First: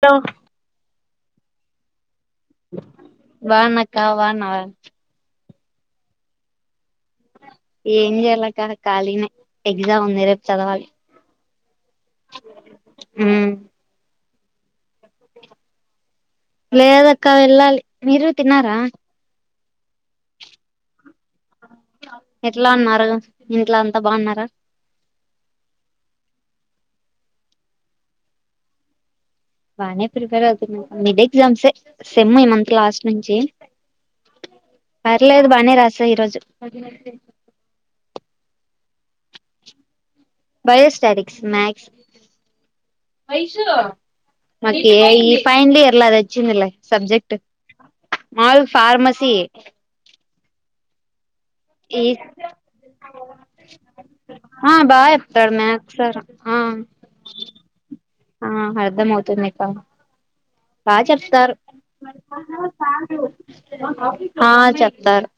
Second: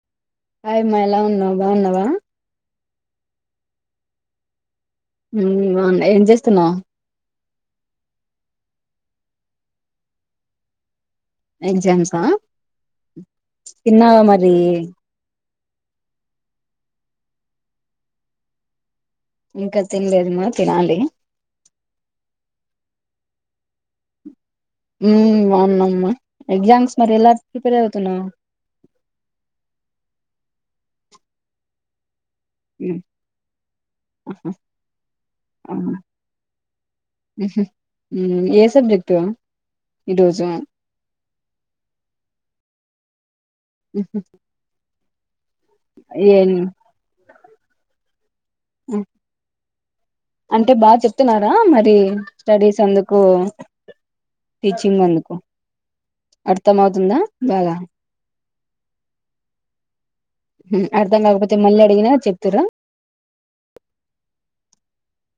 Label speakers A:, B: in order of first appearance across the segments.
A: ట్లో
B: హాయమ్మా, ఎలా ఉన్నవ్? బాగున్నవా?
A: బాగున్నక్క, బాగున్నవా?
B: హ్మ్ బావున్న, ఏం చేస్తున్నావు?
A: ఏం చేయాలక్క ఖాళీనే, ఎగ్జామ్ ఉంది రేపు చదవాలి.
B: ఎక్సంసా?
A: ఉమ్
B: తిన్నావా మర్? రీ
A: లేదక్క, వెళ్ళాలి. మీరు తిన్నారా?
B: ఇంక తినలేదు మా, తినాలి?
A: ఎట్లా ఉన్నారు? ఇంట్లో అంతా బావున్నారా?
B: హ్మ్ బావునమ్మా, ఎగ్జామ్స్ మరి ఎలా ప్రిపేర్ అవుతున్నావ్?
A: బానే ప్రిపేర్ అవుతున్న, మిడ్ ఎక్సామ్స్ ఏ. సెమ్ ఈ మంత్
B: ఉమ్,
A: లాస్ట్ నుంచి,
B: ఆహా,
A: పర్లేదు బానే
B: అవునా.
A: రాస ఈరోజు.
B: ఉమ్, ఏ సబ్జెక్టు? ఈ రోజు?
A: మ్యాక్స్. మాకు ఏ ఐ ఫైనల్ ఇయర్లా
B: ఏ
A: అదొచ్చిందిలే సబ్జెక్ట్. మాదిగుడ్ ఫార్మసియే.
B: అంటే బాగ చెప్ చెస్తున్నార మరి స్టడీస్ అందుకు
A: ఆ
B: టీచింగ్
A: బాగా
B: అందుకు
A: చెప్తాడు మ్యాథ్స్ సార్ ఆ
B: అర్థం అవుతుందా బాగా
A: ఆ అర్ధం అవుతుంది ఇకా
B: ఉమ్,
A: బాగ
B: అర్థం
A: చెప్తారు
B: కాకపోతే మళ్ళీ అడిగినా చెప్తారా
A: ఆ చెప్తారు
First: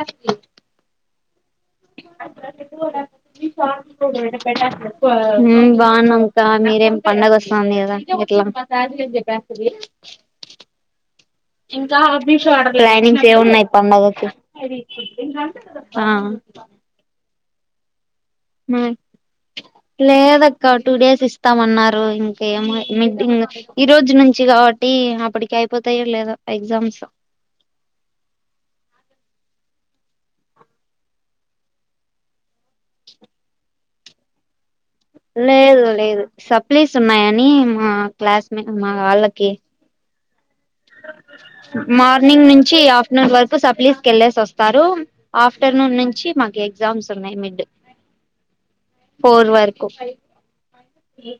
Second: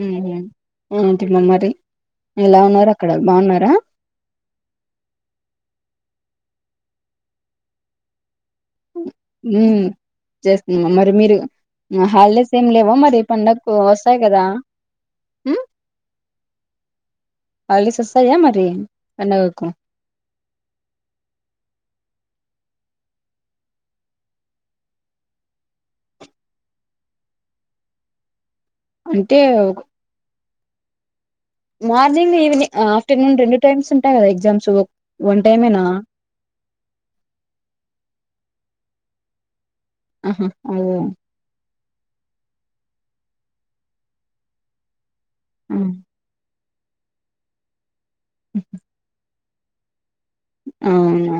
B: ఉ ఉహుమ్ ఉమ్ తీర్మానమారు
A: హ్మ్ బాగున్నామక్కా మీరేం పండగ వస్తుంది కదా ఇట్లా
B: ఉమ్ చేస్తునా మరి మీరు హాలిడేస్ ఏం లేవా మరి
A: లైనింగ్స్ ఏవ ఉన్నాయి
B: పండగకు వస్తాయి
A: పండాగకి
B: కదా హల్డేస్ స
A: మా లేదక్క టూ డేస్ ఇస్తామన్నారు ఇం ఎమో మిడ్ఇంగ్ ఈ రోజు నుంచి కాబట్టి అప్పటికి అయిపోతాయ లేదా ఎగ్జామ్స్
B: అంటే ఒక మార్నింగ్ ఈవినింగ్ ఆఫ్టర్నూన్ రెండు టైమ్స్ ఉంటాయి కదా ఎగ్జామ్స్ వన్ టైమేనా
A: లేదు లేదు సప్లైస్ ఉన్నాయని మా క్లాస్మేట్ మా వాళ్లకి
B: ఆహా అవు
A: మార్నింగ్ నుంచి ఆఫ్టర్నూన్ వరకు సప్లీస్ కలిసివస్తారు ఆఫ్టర్నూన్ నుంచి మాక ఎగ్జామ్స్ ఉన్నాయి మిడ్
B: ఉ హు
A: ఫోర్ వరకు
B: అవును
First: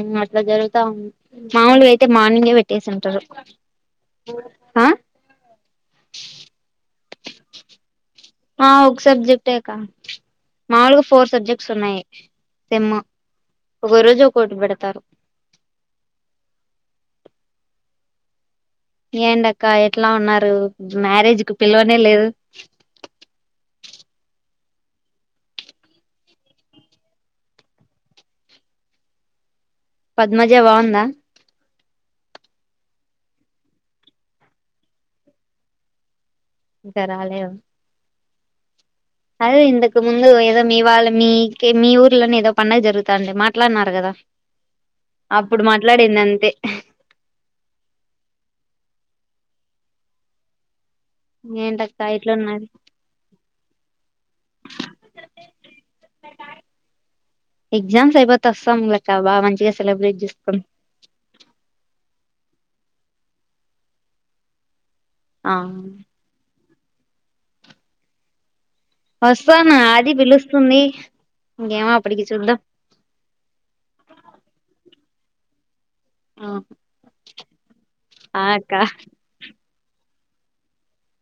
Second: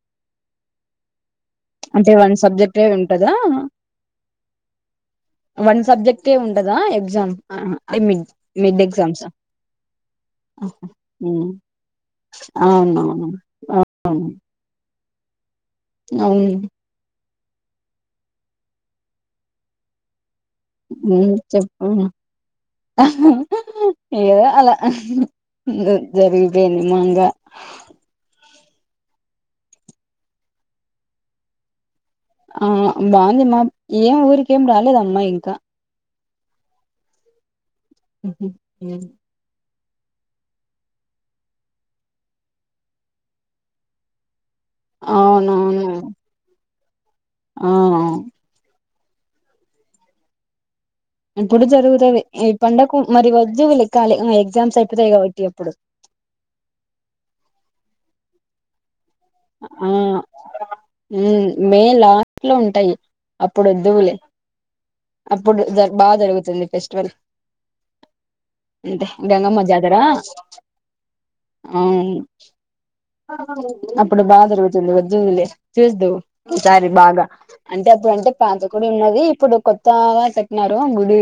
A: ఉమ్ అట్లా జరుగుతా ఉంది మాముూలుగా అయితే
B: అంటే వన్
A: మార్నింగే
B: సబ్జెక్టే
A: పెట్టేసి ఉంటారు
B: ఉంటదా
A: ఓ ఆ
B: వన్ సబ్జెక్టే ఉంటదా ఎగ్జామ్ ఆ
A: ఆ ఒక సబ్జెక్టే కా మాముూలుగా ఫోర్ సబ్జెక్ట్స్ ఉన్నాయి సిమ్
B: అవునవును
A: ఒక రోజు ఒకటి పెడతారు
B: అవును
A: ఏంటక్కా ఎట్లా ఉన్నారు
B: ఉమ్
A: మ్యారేజ్ కు పిలవనే
B: చెప్పమ్మా
A: లేదు
B: ఆహా హా ఏదో అలా అ హా హు జరిగిపోయింది మంగా
A: పద్మజా బగుందా
B: ఆ బాంద్
A: ఇంకా రాలేవ్
B: ఉఊ ఉమ్
A: ఇంతకు ముందు ఏదో మీ వాళ్ళు మీకే మీ ఊర్లోనే ఏదో పండగ జరుగుతాండి మాట్లాడ్ న్నారు కదా అప్పుడు
B: అవునవును
A: మాట్లాడింది అంతే
B: ఆ ఇప్పుడు
A: ఏంటక్క
B: జరుగుతుది ఈ
A: ఇట్లున్నది
B: పండకు మరి వద్జు వీల్ ఎక్కాలి ఎగ్జామ్స్ అయిపోతాయి కాబట్టి అప్పుడు
A: లేపోతే వస్తామ్ లే
B: ఆ ఉమ్ మేల ఇంట్లో ఉంటాయి అప్పుడోదులే
A: ఆ
B: అప్పుడు జర్ బా జరుగుతుంది ఫెస్ట్ వేల్ అంతే గంగమ్మ
A: వస్తాను
B: జాతరా
A: ఆది పిలుస్తుంది ఇంకేమో
B: అవున్
A: అప్పటికి చూద్దాం
B: అప్ జరుగుతుంది వద్దువ్ లే చద్దువ్ ఈసారి బాగా అంటే అప్పుడు అంటే
A: ఆ
B: పాత
A: అక్క
B: కూడా ఉన్నది ఇప్పుడు కొత్త గా చెప్పిన్నారు గుడి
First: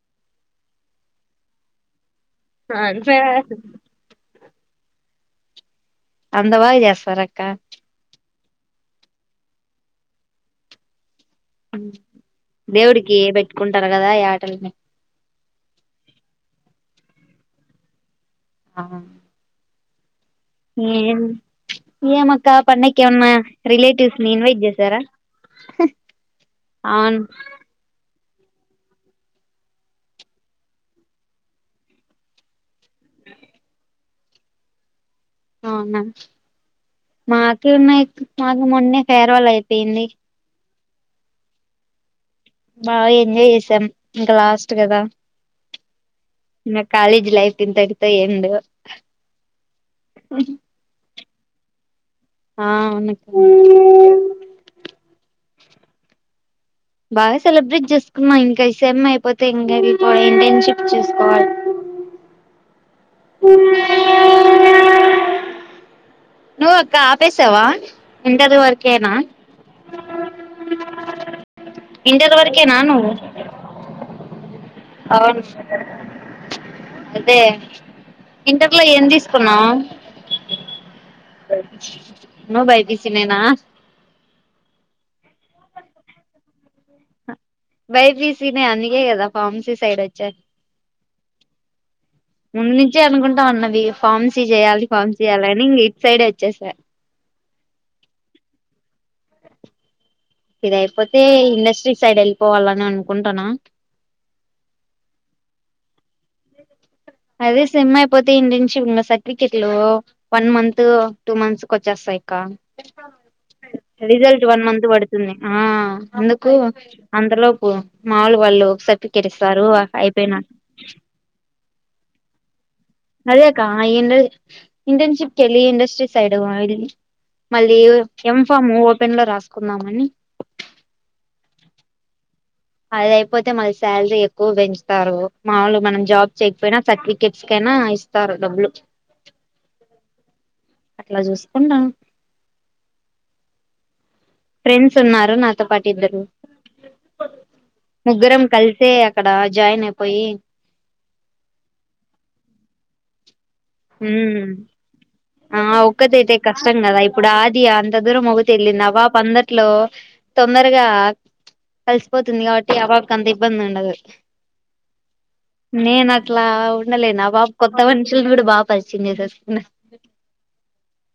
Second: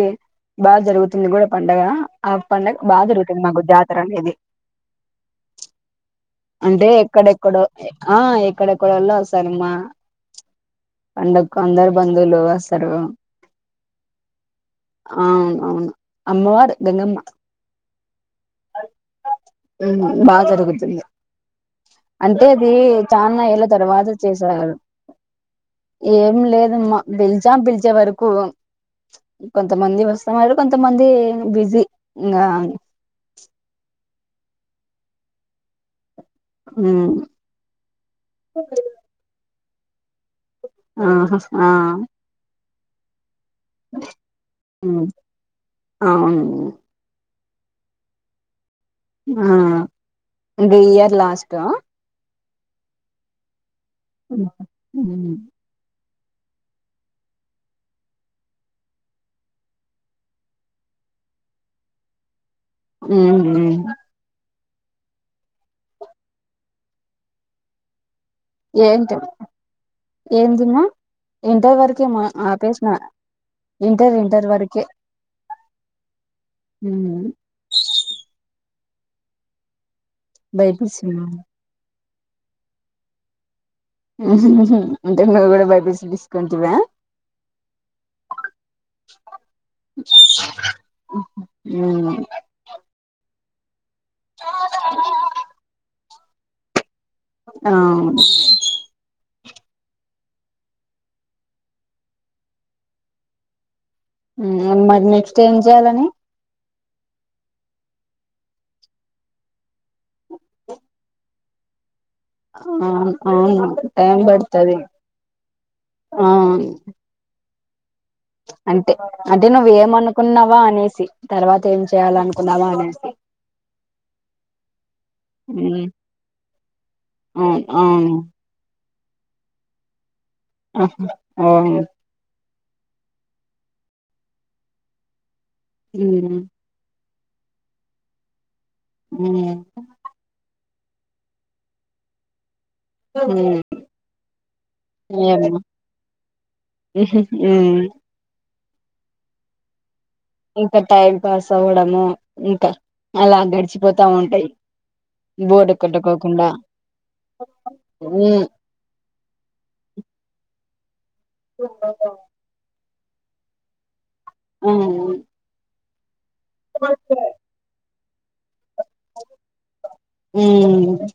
B: బాగా జరుగుతుంది కూడా పండగ ఆ పండగ బాగా జరుగుతుంది మాకు జాతర అనేది
A: అంత బా
B: అంటే
A: చేస్తారక్క
B: ఎక్కడెక్కడో ఆ ఎక్కడెక్కడో వాళ్ళు వస్తారమ్మా పండకు అందరు బంధువులు వస్తర్
A: దేవుడికి పెట్టుకుంటారు కదా ఈ ఆటల్ని
B: అవున అవును అమ్మవారు గంగమ్మ
A: ఆ
B: హూ బా జరుగుతుంది అంత్
A: ఏమక్క
B: ఇది
A: పండక్కి ఏమన్నా
B: చాన్న ఏళ్ళ తర్వాత
A: రిలేటివ్స్ ని ఇన్వైట్
B: చేసారు
A: చేసారా
B: ఏం లేదమ్మా
A: అవును
B: పిలిచాం పిలిచే వరక్ వరకు కొంతమంది వస్తారు కొంతమంది బిజీ ఇంగ
A: అవునా
B: మ్మ్
A: మాకీ ఉన్నాయి మాకు మొన్నే ఫెర్ వల్ అయి ఏంది
B: ఆహా ఆ
A: బా ఎంజాయ్ చేసిర్ సెమ్ ఇంకా లాస్ట్ కదా
B: మ్మ్ అవును
A: నా కాలేజీ లైఫ్ ఇంతటితో ఎండు
B: ఆ ఇద్ ఇయర్ లాస్ట్ త
A: ఆ అవ్ న్ అక్క
B: ఉ ఉ
A: బాగా సెలబ్రేట్ చేసుకున్నా. ఇంకా ఇ సెమ్ అయిపోతే ఇంగిలి పోవాలి ఇంటర్న్షిప్ చూసుకోవాలి.
B: ఉ హు
A: నువ్వు అక్కా ఆపేసావా ఇంటర్ వరకేనా
B: ఏంటిమ్ ఏందిమ ఇంటర్ వరకే మా
A: ఇంటర్ వరకేనా
B: ఆపేసిన
A: నువ్వు
B: ఇంటర్ ఇంటర్ వరకే
A: అవును
B: మ్మ్
A: అదే ఇం ఇంటర్ లో ఏం తీసుకున్నావు
B: బైపీసీ
A: నువ్ బైపీసీ నేనా
B: అంటే నువ్వు కూడా బైపీసీ తీసుకుంటివా
A: బైపిసీ నే అందుగే కదా ఫార్మ్సీ సైడ్ వచ్చా
B: మ్మ్
A: ముందు నుంచే అనుకుం క ఉన్నది ఫార్మసి చేయాలి ఫామ్సి చేయ్యాలని ఇ సైడ్ వచ్చే సార్
B: ఆవు
A: ఇది అయిపోతే ఇండస్ట్రీ సైడ్ వెళ్ళిపోవాలని అనుకుంటన్నా
B: మరి నెక్స్ట్ ఏం చేయాలని
A: అదే సెమ్ అయిపోతే, ఇంటర్న్షిప్ ఇంక సర్టిఫికెట్లు వన్ మంత్, టూ మంత్స్ కు వచ్చేస్తాయి.
B: ఆ అవును టైం
A: రిజల్ట్ వన్
B: పడుతది
A: మంత్ పడుతుంది. ఆ
B: ఆ
A: అందుకు అంతలో పో
B: అంటే అంటే
A: అయిపోయినా
B: నువ్వేమనుకున్నవా అనేసి తర్వాత ఏం చేయాల అనుకున్నామా అన
A: అదేకా ఇండ ఇంటర్న్షిప్కి వెళ్ళి,
B: ఉమ్,
A: ఇండస్ట్రీ సైడ్ వెళ్ళి
B: అవును
A: మళ్ళీ
B: అవును
A: ఎం ఫామ్ పెన్లో రాసుకుందామని
B: ఆహా ఓ
A: అది అయిపోతే మళ్ళి శాలరీ ఎక్కువ పెంచుతారు మాములుగ మనం జాబ్
B: ఉమ్,
A: చేయకపోయినా సర్టిఫి కిడ్స్ కైనా ఇస్తారు డబ్బులు
B: ఉమ్,
A: అట్లా చూసుకుంటం
B: ఆ
A: ఫ్రెండ్స్ ఉన్నారు నాతో పాటు ఇద్దరు
B: ఉమ్,
A: ముగ్గురం కల్ సే అక్కడ జాయిన్ ఐప్
B: ఇంక టైం పాస్ అవ్వడము ఇంకా అలాగే పోతా
A: ఉమ్
B: ఉంటయ్
A: ఆ ఒక్కదైతే కష్టం కదా ఇప్పుడు ఆది అంత దూరం
B: ఉమ్,
A: ఒకతే వెళ్ళింది. ఆ పాప అందట్లో తొందరగా కలిసిపోతుంది కావట్టి అవా కంత ఇబ్బందుండదు
B: ఉహ్
A: నే నా ట్లా ఉండలేన్ ఆ బాబు కొత్తవన్ చులుడు బాబ్ పరిచిందేసేస్తున్న
B: హ్మ్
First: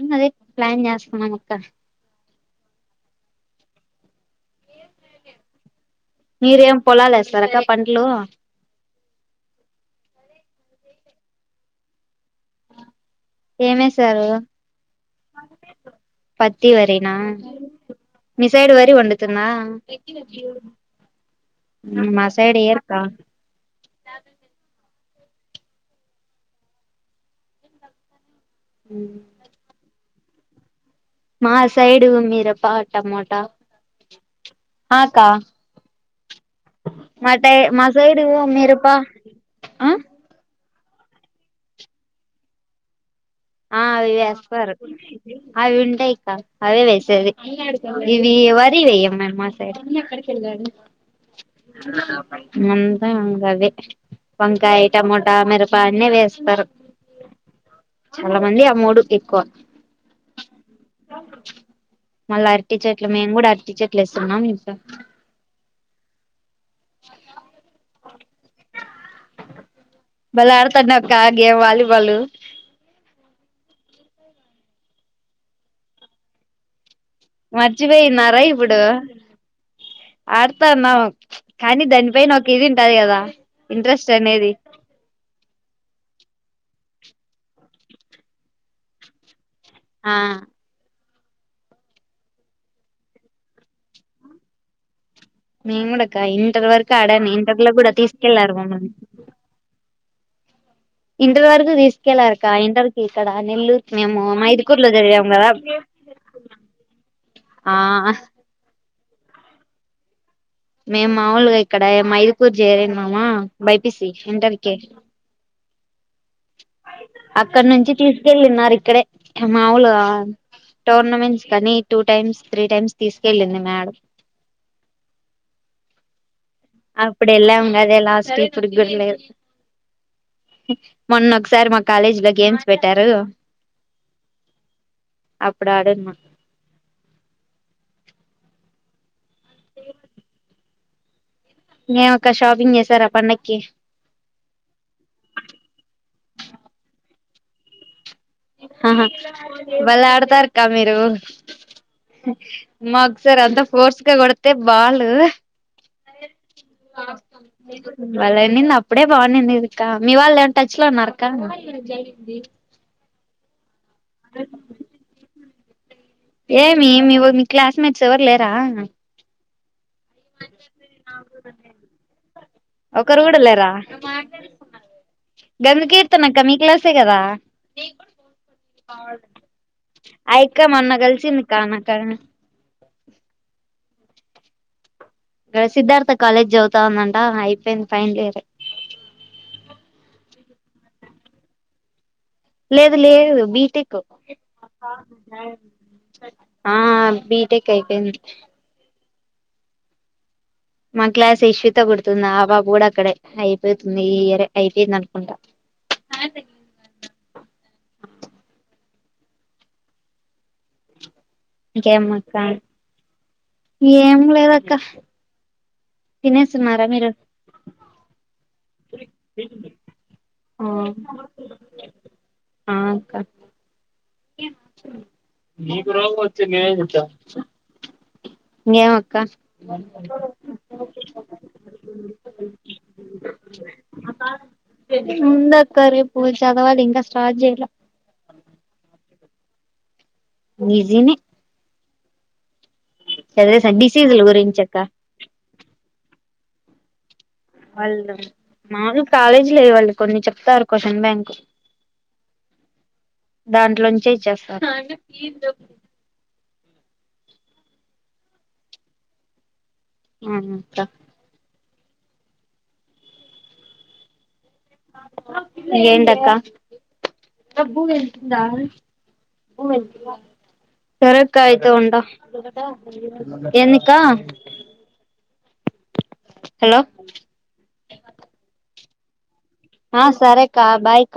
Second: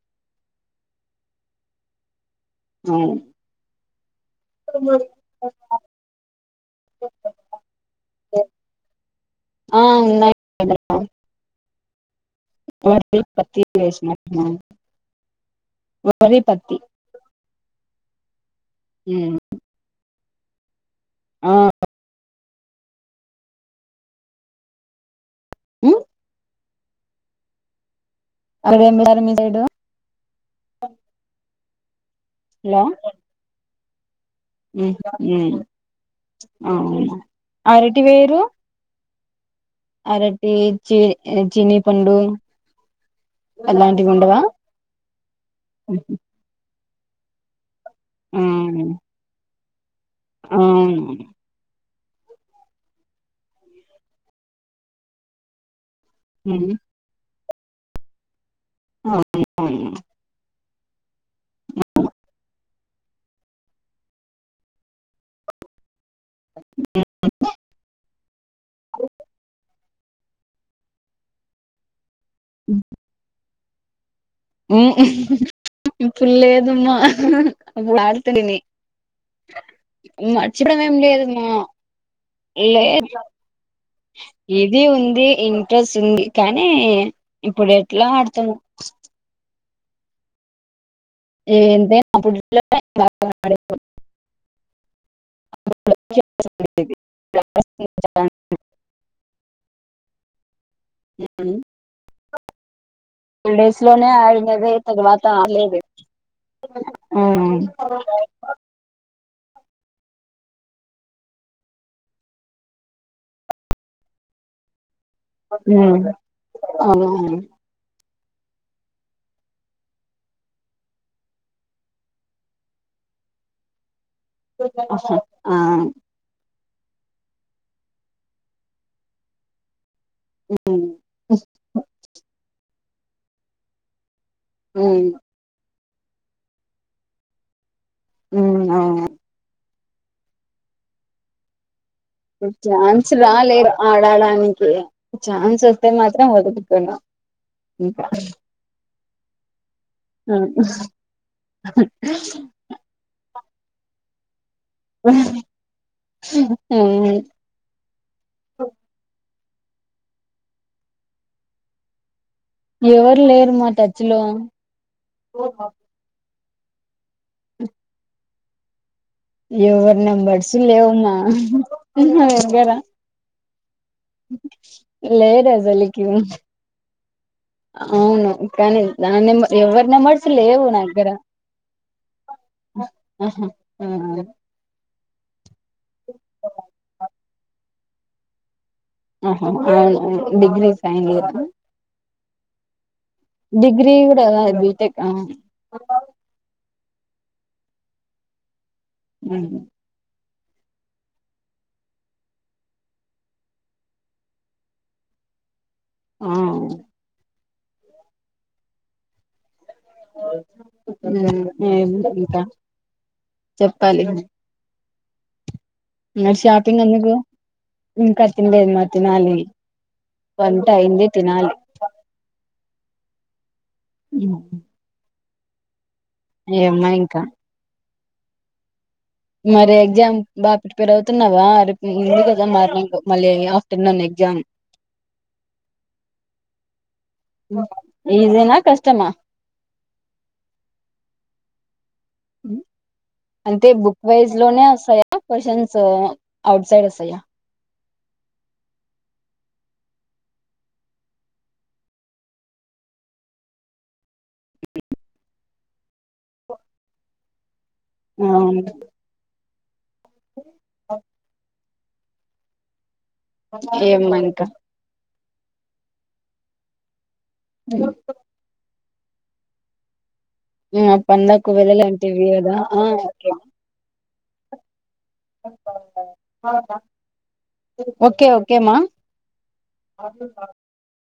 A: ఇంగ అదే ప్లాన్ చేస్తున్నాం అక్క
B: హ్మ్ స
A: మీరేం పొలాల్ ఏస్తారక్క పంట్లూ
B: ఉన్నాయి ఆ వరి పత్తి వేసిన
A: ఏమేసారు పత్తి వరీనా మిసైడ్ వరి
B: ఉమ్,
A: వండుతుందా
B: ఆ
A: మా సైడ్ ఏక్కా బ
B: హ్ అరవైఎనిమిది అరమిదేడు ఓ
A: ఆ సైడు మీరప టమాటా ఆకా
B: అవును
A: మా టై
B: అరటి
A: మాసైడు
B: వేరు
A: మిరప
B: అరటి చి చీనీ పండు
A: ఆ
B: అలాంటివి
A: అవి
B: ఉండవా
A: వేస్తారు అవి ఉంటాయిక్క అవే వేస్ చెవి ఇవి వరి వెయ్యం మేమ్ మా సై సైడ్
B: అవును
A: [unintelligible] అంతా అంగది వంకాయి టమోటా మీర బానే వేస్తారు చాలా మంది ఆ మూడు ఎక్కువ మళ్ళా అరటి చెట్లు మేము కూడా అరటి చెట్లు ఇస్తున్నాం ఇంకా
B: అ
A: బల ఆడతాడు నావక్క ఆ గే వాలిబాల్
B: ఇ పుల్ ఏదుమా
A: మర్చిపోయిన్నారా ఇప్పుడు
B: మర్చిపోవడం ఏం
A: ఆడుతాన్నాం
B: లేదమ్మా
A: కానీ దానిపైన ఒక ఇది ఉంటది
B: లేదు
A: కదా ఇంట్రెస్ట్ అనేది
B: ఇది ఉంది ఇంట్రెస్ట్ ఉంది కానీ ఇప్పుడు ఎట్లా ఆడుతాం
A: ఆ
B: ఏంతే నా ప బాడ
A: మేము కూడా ఇంటర్ వరకు ఆడాన్ని ఇంటర్లో కూడా తీసుకెళ్ళారు మమ్మల్ని ఇంటర్ వరకు తీసుకెలారక్క ఇంటర్ కి ఇక్కడ
B: టూ డేస్
A: నెల్లూరు
B: లోనే
A: మేము
B: ఆడినది
A: మైదుకూరులో
B: తర్వాత
A: చదివాం కదా
B: లేదు ఉ
A: ఆ మేం మాముూలుగా ఇక్కడ మైదుకూరు చేర మామా బైపిసి ఇంటరికే
B: ఉ
A: అక్కనుంచి తీసుకెళ్ళన్నారు ఇక్కడే మాములుగా టోర్నమెంట్స్ కానీ టూ టైమ్స్ త్రీ టైమ్స్ తీసుకెళ్ళింది మేడ
B: అ ఆ
A: అప్పుడ ఎలా ఉకా అదే లాస్ కురుగుర్ల మొన్న ఒక ఒకసారి మా కాలేజ్ లో గేమ్స్ పెట్టారు
B: ఉమ్,
A: అప్పుడు ఆడ మే
B: ఉ అవు
A: ఏ చేసారు
B: ఛాన్స్
A: ఆ పండక్కి
B: రాలేదు ఆడడానికి ఛాన్స్ వస్తే మాత్రం వదులుకోను అ
A: ఆహా బళ్ళ
B: ఉమ్.
A: ఆడతారు క మీరు మాకుసారి అంతా ఓర్స్క కొ అతే బాలు
B: ఉమ్,
A: బలా నింది అప్పుడే బాగుంది మీ వాళ్ళు ఏ టచ్ లో ఉన్నారుక్క
B: ఎవర్ లే ఏర్ మాత చలో
A: ఏమి మీ క్లాస్మేట్స్ ఎవర్ లేర్ రాంగ్
B: ఏవర్ నంబర్స్ లేవమ్మా నా దగ్గర
A: ద
B: లేదు అసలికి
A: గంగకీర్తన అక్క మీ క్లాసే కదా
B: అవును కానీ దాన్ని ఎవరి నెంబర్స్
A: ఆ
B: లేవు
A: అక్క
B: నా
A: మొన్న
B: దగ్గర
A: కలిసింది కా నాకాడ గ సిద్ధార్థ కాలేజ్ చదువుతాన్నను అ అయిపోయింది ఫైన్లియరు
B: ఆహ అవున డిగ్రీ ఫైనల్ ఇయర్ రా
A: లేదు లేదు బీటెక్
B: కాదు బీటెక్ ఆ
A: ఆ బీటెక్ అయిపోయింది
B: అవును
A: మా క్లాస్ యశ్విత కుడుతుంది ఆ పాప కూడా అక్కడే అయిపోతుంది ఈ ఇయర్ ఏ అయిపోయింది అనుకుంటా
B: ఆ అఓ [inaudible] చెప్పి
A: ఇంకేం అక్క
B: చెప్పాలి
A: ఏం లేదక్క
B: షాపింగ్
A: తినేస్తున్నారా మీరు
B: ఎందుకు ఇంకా తినాలేదు మ్మా తినాలి వంట
A: ఆ
B: అయ్యింది తినాలి
A: ఆ అక్క
B: మ్మ్
A: ఓ రొగం వచ్చి నిను ఉంటా ఇం [inaudible]
B: మరి ఎగ్జామ్ బాగా ప్రిపేర్ అవుతున్నావా రేపు ఉంది కదా మార్నింగ్ మళ్ళీ ఆఫ్టర్నూన్ ఎగ్జామ్
A: ఉందక్క రేపు చదవాలి ఇంకా స్టార్ట్ చేయలే
B: ఈజీనా కష్టమా
A: ఇజినే
B: అంటే బుక్
A: డిసీజుల
B: వైజ్
A: గురించి
B: లోనే
A: అక్క
B: వస్తాయా కొశ్శన్స్ ఔట్ సైడ్ వస్తాయా
A: వాళ్ళు మామూలు కాలేజీ లే వాళ్ళు కొన్ని చెప్తారు క్వషన్ బ్యాంక్ దాంట్లోంచే ఇచ్చె తేస్తారు
B: అవును
A: ఆ అక్క
B: ఏమ్మా ఇంకా
A: ఇంగా ఎంటక్క పబ్బు వెళ్తుందా ఉ వెళ్తున్నారు
B: ఆ పండుగకు వెళ్ళాలి అంటివి గాద ఆ ఓకే
A: ఎందుకా హలో
B: ఓకే ఓకే మా
A: ఆ సరే క బాయ్ క